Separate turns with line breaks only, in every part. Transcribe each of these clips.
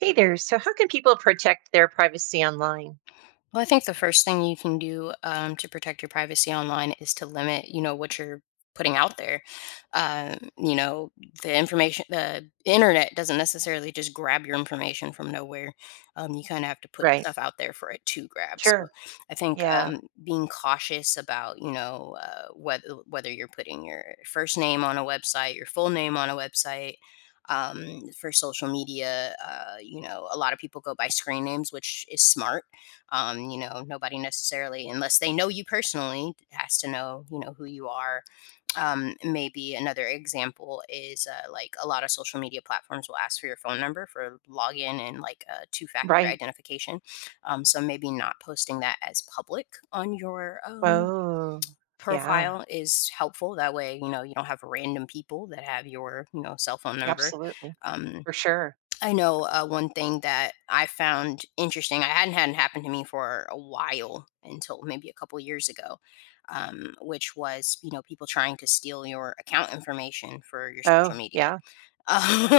Hey there. So, how can people protect their privacy online?
Well, I think the first thing you can do to protect your privacy online is to limit, you know, what you're putting out there. Um, you know, the information, the internet doesn't necessarily just grab your information from nowhere. You kind of have to put
Right.
stuff out there for it to grab. So,
Sure.
I think
Yeah.
being cautious about, you know, whether you're putting your first name on a website, your full name on a website. For social media, you know, a lot of people go by screen names, which is smart, you know, nobody necessarily, unless they know you personally, has to know, you know, who you are. Maybe another example is like a lot of social media platforms will ask for your phone number for login and like a two factor
Right.
identification. So maybe not posting that as public on your
Oh, yeah.
profile is helpful. That way, you know, you don't have random people that have your, you know, cell phone number.
Absolutely.
Um,
For sure.
I know one thing that I found interesting. I hadn't happened to me for a while until maybe a couple years ago, which was, you know, people trying to steal your account information for your social
Oh,
media.
yeah.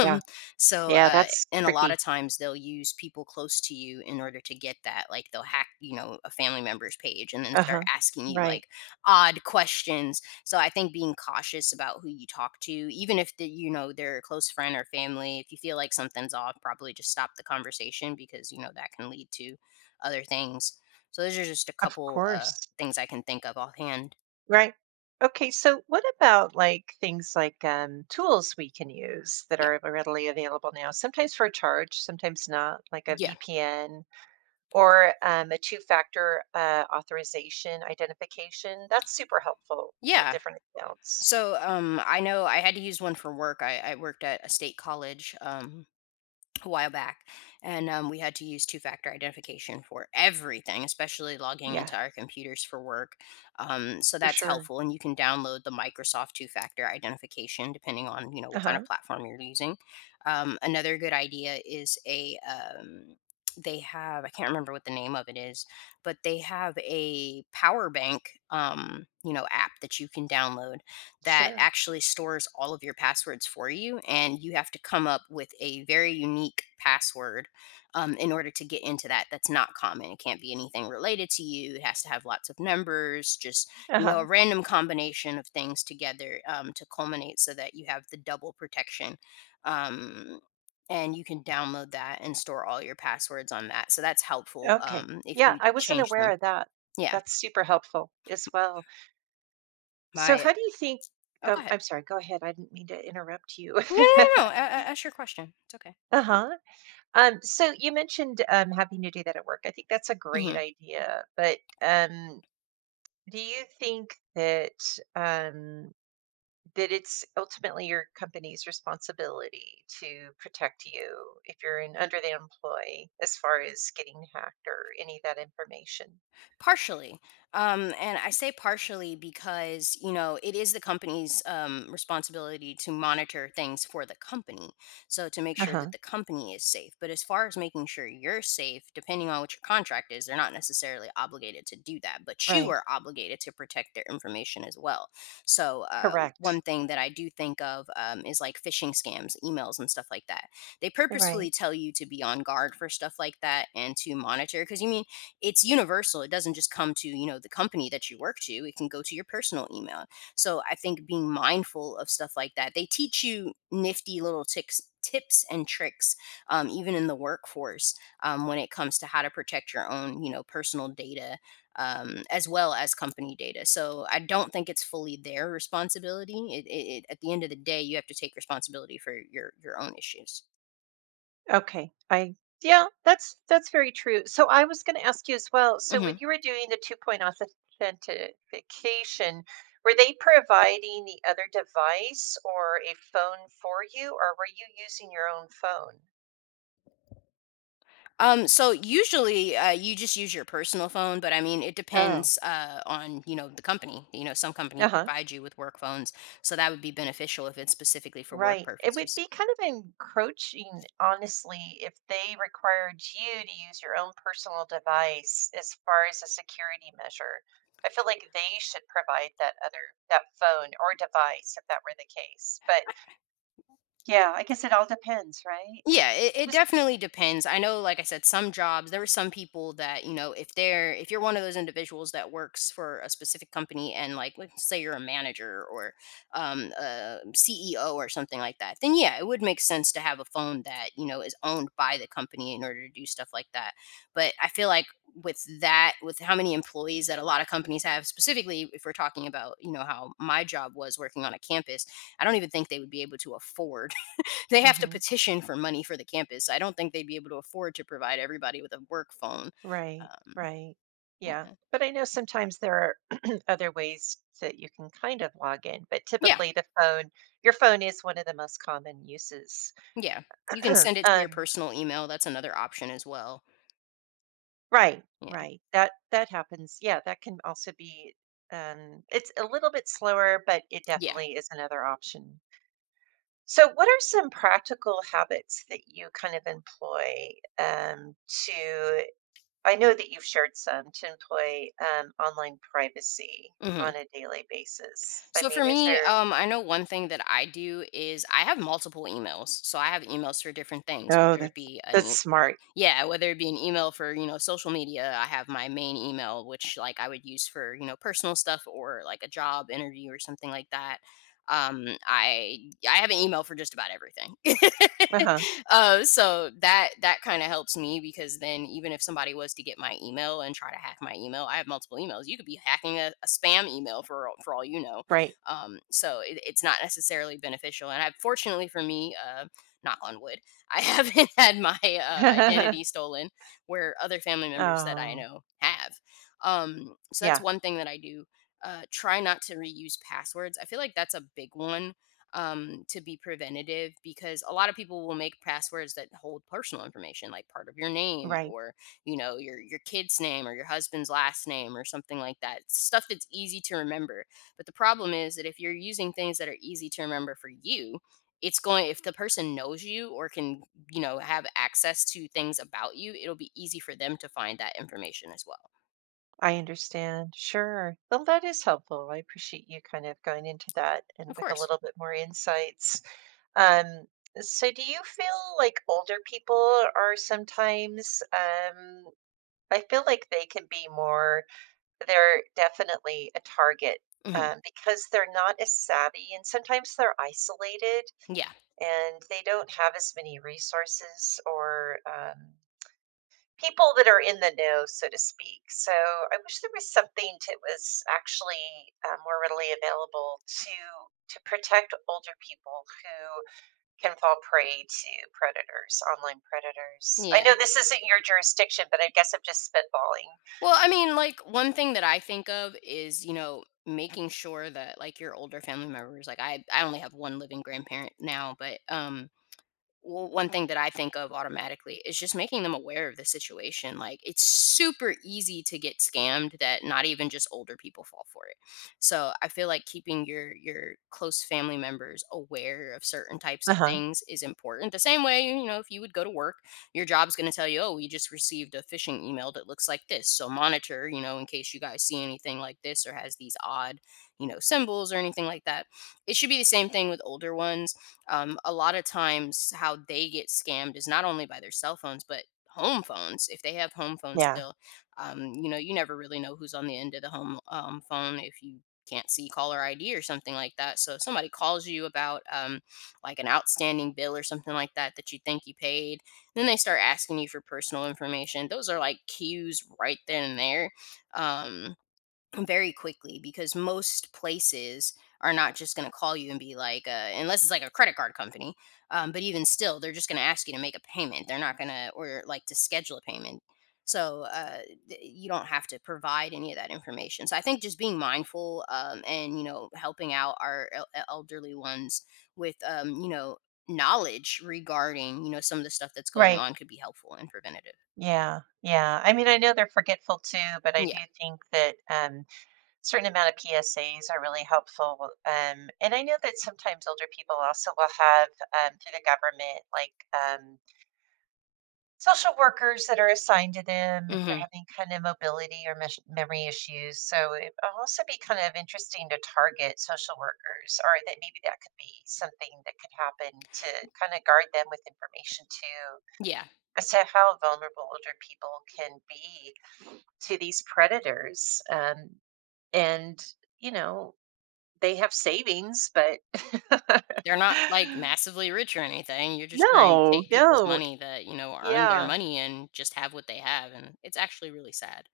Yeah.
so,
Yeah,
uh,
that's
and a lot
tricky.
of times they'll use people close to you in order to get that. Like they'll hack, you know, a family member's page and then
Uh
start
huh.
asking you
Right.
like odd questions. So I think being cautious about who you talk to, even if, they're a close friend or family, if you feel like something's off, probably just stop the conversation because, you know, that can lead to other things. So those are just a
Of
couple
course.
things I can think of offhand.
Right. Okay. So, what about like things like tools we can use that
Yeah.
are readily available now? Sometimes for a charge, sometimes not, like a
Yeah.
VPN or a two-factor authorization identification. That's super helpful with
Yeah.
different accounts.
So I know I had to use one for work. I worked at a state college, a while back, and we had to use two factor identification for everything, especially logging
Yeah,
into our computers for work. So
for
that's
sure.
helpful, and you can download the Microsoft two factor identification depending on, you know, what kind
Uh-huh.
of platform you're using. Another good idea is a they have, I can't remember what the name of it is, but they have a power bank you know, app that you can download that
Sure.
actually stores all of your passwords for you, and you have to come up with a very unique password in order to get into that. That's not common. It can't be anything related to you. It has to have lots of numbers, just, you know,
Uh-huh.
a random combination of things together to culminate so that you have the double protection. Um, and you can download that and store all your passwords on that. So that's helpful,
Okay.
if
Yeah,
you
I wasn't
change
aware
them.
of that.
Yeah.
That's super helpful as well. So
My,
how do you think
oh, go ahead.
I'm sorry, go ahead. I didn't mean to interrupt you.
No, no, no, no. Ask your question. It's okay.
Uh-huh. So you mentioned having to do that at work. I think that's a great idea, but do you think um that it's ultimately your company's responsibility to protect you if you're in under the employ as far as getting hacked or any of that information.
Partially. And I say partially because, you know, it is the company's responsibility to monitor things for the company. So to make sure
Uh-huh.
that the company is safe. But as far as making sure you're safe, depending on what your contract is, they're not necessarily obligated to do that, but you
Right.
are obligated to protect their information as well. So uh, One
Correct.
thing that I do think of, is like phishing scams, emails, and stuff like that. They
Right.
purposefully tell you to be on guard for stuff like that and to monitor because you mean it's universal. It doesn't just come to, you know, the company that you work to. It can go to your personal email. So I think being mindful of stuff like that, they teach you nifty little ticks, tips and tricks, even in the workforce, when it comes to how to protect your own, you know, personal data, as well as company data. So I don't think it's fully their responsibility. At the end of the day, you have to take responsibility for your own issues.
Okay. I Yeah, that's very true. So I was going to ask you as well. So when
Mhm.
you were doing the two-point authentication, were they providing the other device or a phone for you, or were you using your own phone?
So usually you just use your personal phone, but I mean, it
Oh.
depends on, you know, the company. You know, some companies
Uh-huh.
provide you with work phones, so that would be beneficial if it's specifically for work
Right. It would
purposes.
be kind of encroaching, honestly, if they required you to use your own personal device as far as a security measure. I feel like they should provide that phone or device if that were the case. But yeah, I guess it all depends, right?
Yeah, it
Who's
definitely depends. I know, like I said, some jobs, there are some people that, you know, if they're, if you're one of those individuals that works for a specific company and like, let's say you're a manager or a CEO or something like that, then yeah, it would make sense to have a phone that, you know, is owned by the company in order to do stuff like that. But I feel like with that, with how many employees that a lot of companies have, specifically if we're talking about, you know, how my job was working on a campus, I don't even think they would be able to afford, they have to
hmm
petition for money for the campus. I don't think they'd be able to afford to provide everybody with a work phone.
Right,
Um,
right. Yeah.
yeah.
But I know sometimes there are other ways that you can kind of log in, but
Yeah,
typically your phone is one of the most common uses.
yeah. You can send it to your
um
personal email. That's another option as well.
Right,
Yeah.
right. That that happens. Yeah, that can also be it's a little bit slower, but it
Yeah.
definitely is another option. So what are some practical habits that you kind of employ um to I know that you've shared some to employ online privacy
Mhm.
on a daily basis. I
So for
mean, is
me,
there—
I know one thing that I do is I have multiple emails. So I have emails for different things,
Oh,
whether it be
that's
an,
smart.
yeah, whether it be an email for, you know, social media, I have my main email, which like I would use for, you know, personal stuff or like a job interview or something like that. I Yeah, I have an email for just about everything.
Uh-huh.
So that that kind of helps me because then even if somebody was to get my email and try to hack my email, I have multiple emails. You could be hacking a spam email for for all you know.
Right.
So it's not necessarily beneficial. And I, fortunately for me, knock on wood. I haven't had my, identity stolen where other family members that I
Oh,
know have. So that's
yeah,
one thing that I do. Try not to reuse passwords. I feel like that's a big one, to be preventative because a lot of people will make passwords that hold personal information, like part of your name
right.
or, you know, your kid's name or your husband's last name or something like that. Stuff that's easy to remember. But the problem is that if you're using things that are easy to remember for you, it's going, if the person knows you or can, you know, have access to things about you, it'll be easy for them to find that information as well.
I understand. Sure. Well, that is helpful. I appreciate you kind of going into that and
Of
with a
course.
little bit more insights. Um, so, do you feel like older people are sometimes, I feel like they can be more, they're definitely a target,
Hmm.
because they're not as savvy and sometimes they're isolated
Yeah.
and they don't have as many resources or, people that are in the know, so to speak. So I wish there was something that was actually more readily available to protect older people who can fall prey to predators, online predators. I know
Yeah.
this isn't your jurisdiction, but I guess I'm just spitballing.
Well, I mean, like one thing that I think of is, you know, making sure that like your older family members, like I only have one living grandparent now, but one thing that I think of automatically is just making them aware of the situation. Like it's super easy to get scammed that not even just older people fall for it. So I feel like keeping your close family members aware of certain types of
Uh-huh.
things is important. The same way, you know, if you would go to work, your job's going to tell you, "Oh, we just received a phishing email that looks like this." So monitor, you know, in case you guys see anything like this or has these odd, you know, symbols or anything like that. It should be the same thing with older ones, a lot of times, how they get scammed is not only by their cell phones, but home phones. If they have home phones
Yeah.
still, you know, you never really know who's on the end of the home phone if you can't see caller ID or something like that. So if somebody calls you about like an outstanding bill or something like that that you think you paid, then they start asking you for personal information. Those are like cues right then and there. Um, Very quickly because most places are not just going to call you and be like, unless it's like a credit card company. But even still, they're just going to ask you to make a payment. They're not going to, or like to schedule a payment. So you don't have to provide any of that information. So I think just being mindful, and, you know, helping out our elderly ones with, you know, knowledge regarding, you know, some of the stuff that's going
Right.
on could be helpful and preventative.
Yeah. Yeah. I mean, I know they're forgetful too, but I do
Yeah.
think that certain amount of PSAs are really helpful. And I know that sometimes older people also will have, through the government, like, social workers that are assigned to them if they're
Hmm.
having kind of mobility or memory issues. So it will also be kind of interesting to target social workers, or that maybe that could be something that could happen to kind of guard them with information too
Yeah.
as to how vulnerable older people can be to these predators. And you know they have savings, but
They're not, like, massively rich or anything, you're just trying to
No,
take people's
no.
money that, you know, earned their
Yeah,
money and just have what they have, and it's actually really sad.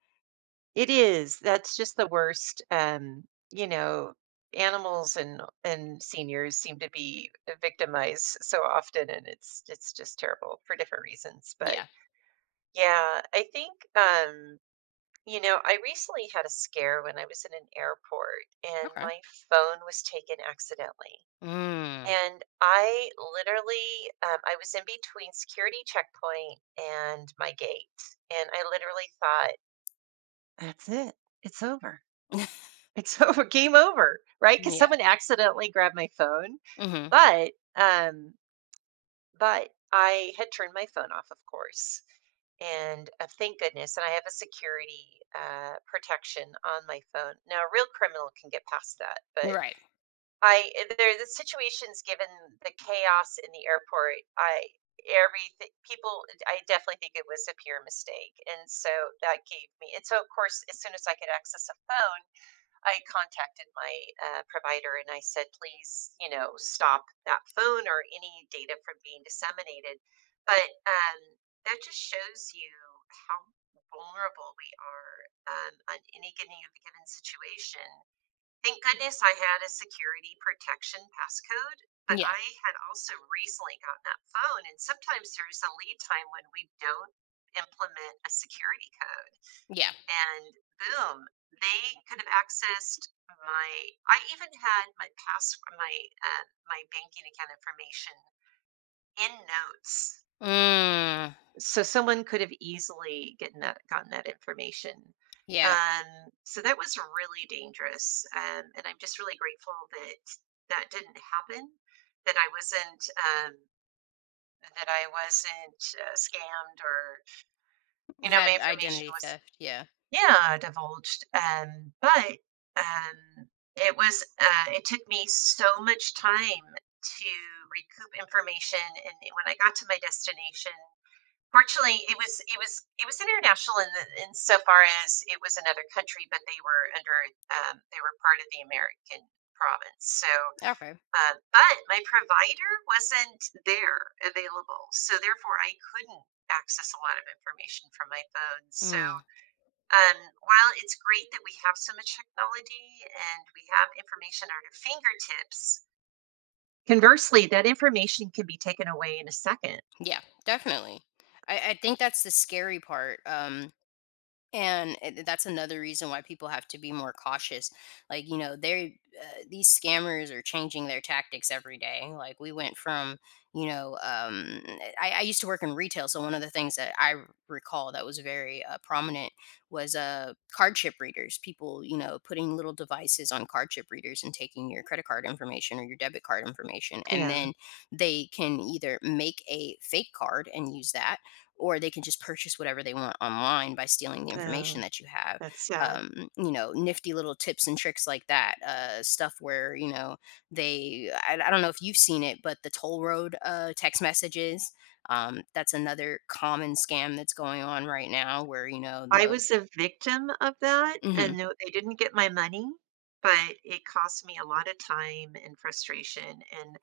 it is. That's just the worst, you know, animals and seniors seem to be victimized so often, and it's just terrible for different reasons. But
Yeah,
yeah, I think, you know, I recently had a scare when I was in an airport and
okay.
my phone was taken accidentally.
Mm.
And I literally, I was in between security checkpoint and my gate, and I literally thought, "That's it. It's over. It's over. Game over." Right? Because
Yeah,
someone accidentally grabbed my phone,
mhm.
but um, but I had turned my phone off, of course, and thank goodness. And I have a security protection on my phone. Now, a real criminal can get past that, but
Right.
I eh, there the situations given the chaos in the airport, I everything people I definitely think it was a pure mistake. And so that gave me and so of course as soon as I could access a phone, I contacted my provider and I said, please, you know, stop that phone or any data from being disseminated. But that just shows you how vulnerable we are, on any given situation. Thank goodness I had a security protection passcode, but
Yeah,
I had also recently gotten that phone, and sometimes there's a lead time when we don't implement a security code.
yeah.
And boom, they could have accessed my— I even had my pass, my my banking account information in notes,
Mm,
so someone could have easily gotten that information.
yeah,
So that was really dangerous, and I'm just really grateful that that didn't happen. That I wasn't um, that I wasn't scammed or, you know, my
had
information
identity
was,
theft, yeah.
yeah, divulged. But um, it was It took me so much time to recoup information, and when I got to my destination— Fortunately, it was international in the in so far as it was another country, but they were under, they were part of the American province. So,
Okay.
but my provider wasn't there available, so therefore I couldn't access a lot of information from my phone. So,
Mm,
um, while it's great that we have so much technology and we have information at our fingertips, conversely, that information can be taken away in a second.
yeah, definitely. I think that's the scary part, and that's another reason why people have to be more cautious, like, you know, they're, these scammers are changing their tactics every day, like we went from, you know, I used to work in retail, so one of the things that I recall that was very prominent was card chip readers, people, you know, putting little devices on card chip readers and taking your credit card information or your debit card information and
Yeah,
then they can either make a fake card and use that or they can just purchase whatever they want online by stealing the
no,
information that you have.
that's sad.
You know, nifty little tips and tricks like that. Stuff where, you know, I don't know if you've seen it, but the toll road, text messages. That's another common scam that's going on right now, where, you know,
I
the.
was a victim of that,
Mm-hmm,
and no, they didn't get my money, but it cost me a lot of time and frustration, and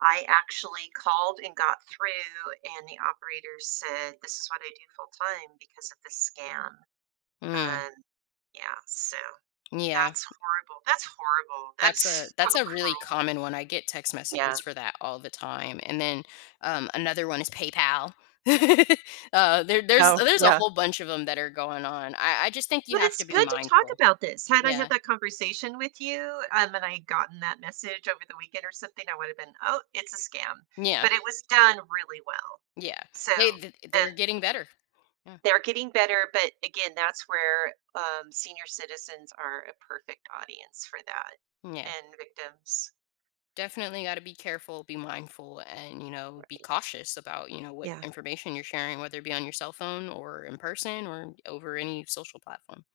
I actually called and got through, and the operator said, "This is what I do full time because of the scam."
mm,
Um, yeah, so
yeah.
that's horrible. That's horrible. That's
That's a,
so
that's a really
cruel.
common one, I get text
Yeah.
messages for that all the time, and then, another one is PayPal. There there's
Oh,
there's a
yeah.
whole bunch of them that are going on. I just think you
But
have
it's
to be
good to talk
mindful.
about this. Had I had
Yeah.
that conversation with you, and I had gotten that message over the weekend or something, I would have been, oh, it's a scam.
Yeah.
But it was done really well.
Yeah.
So,
They're
and—
getting better. Yeah.
They're getting better, but again, that's where, senior citizens are a perfect audience for that,
Yeah.
and victims.
Definitely gotta be careful, be mindful, and, you know, be
Right.
cautious about, you know, what
Yeah,
information you're sharing, whether it be on your cell phone or in person or over any social platform.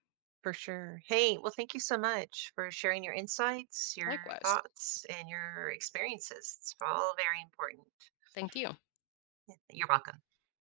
for sure. Hey, well, thank you so much for sharing your insights, your
Likewise.
thoughts, and your experiences. It's all very important.
Thank you.
You're welcome.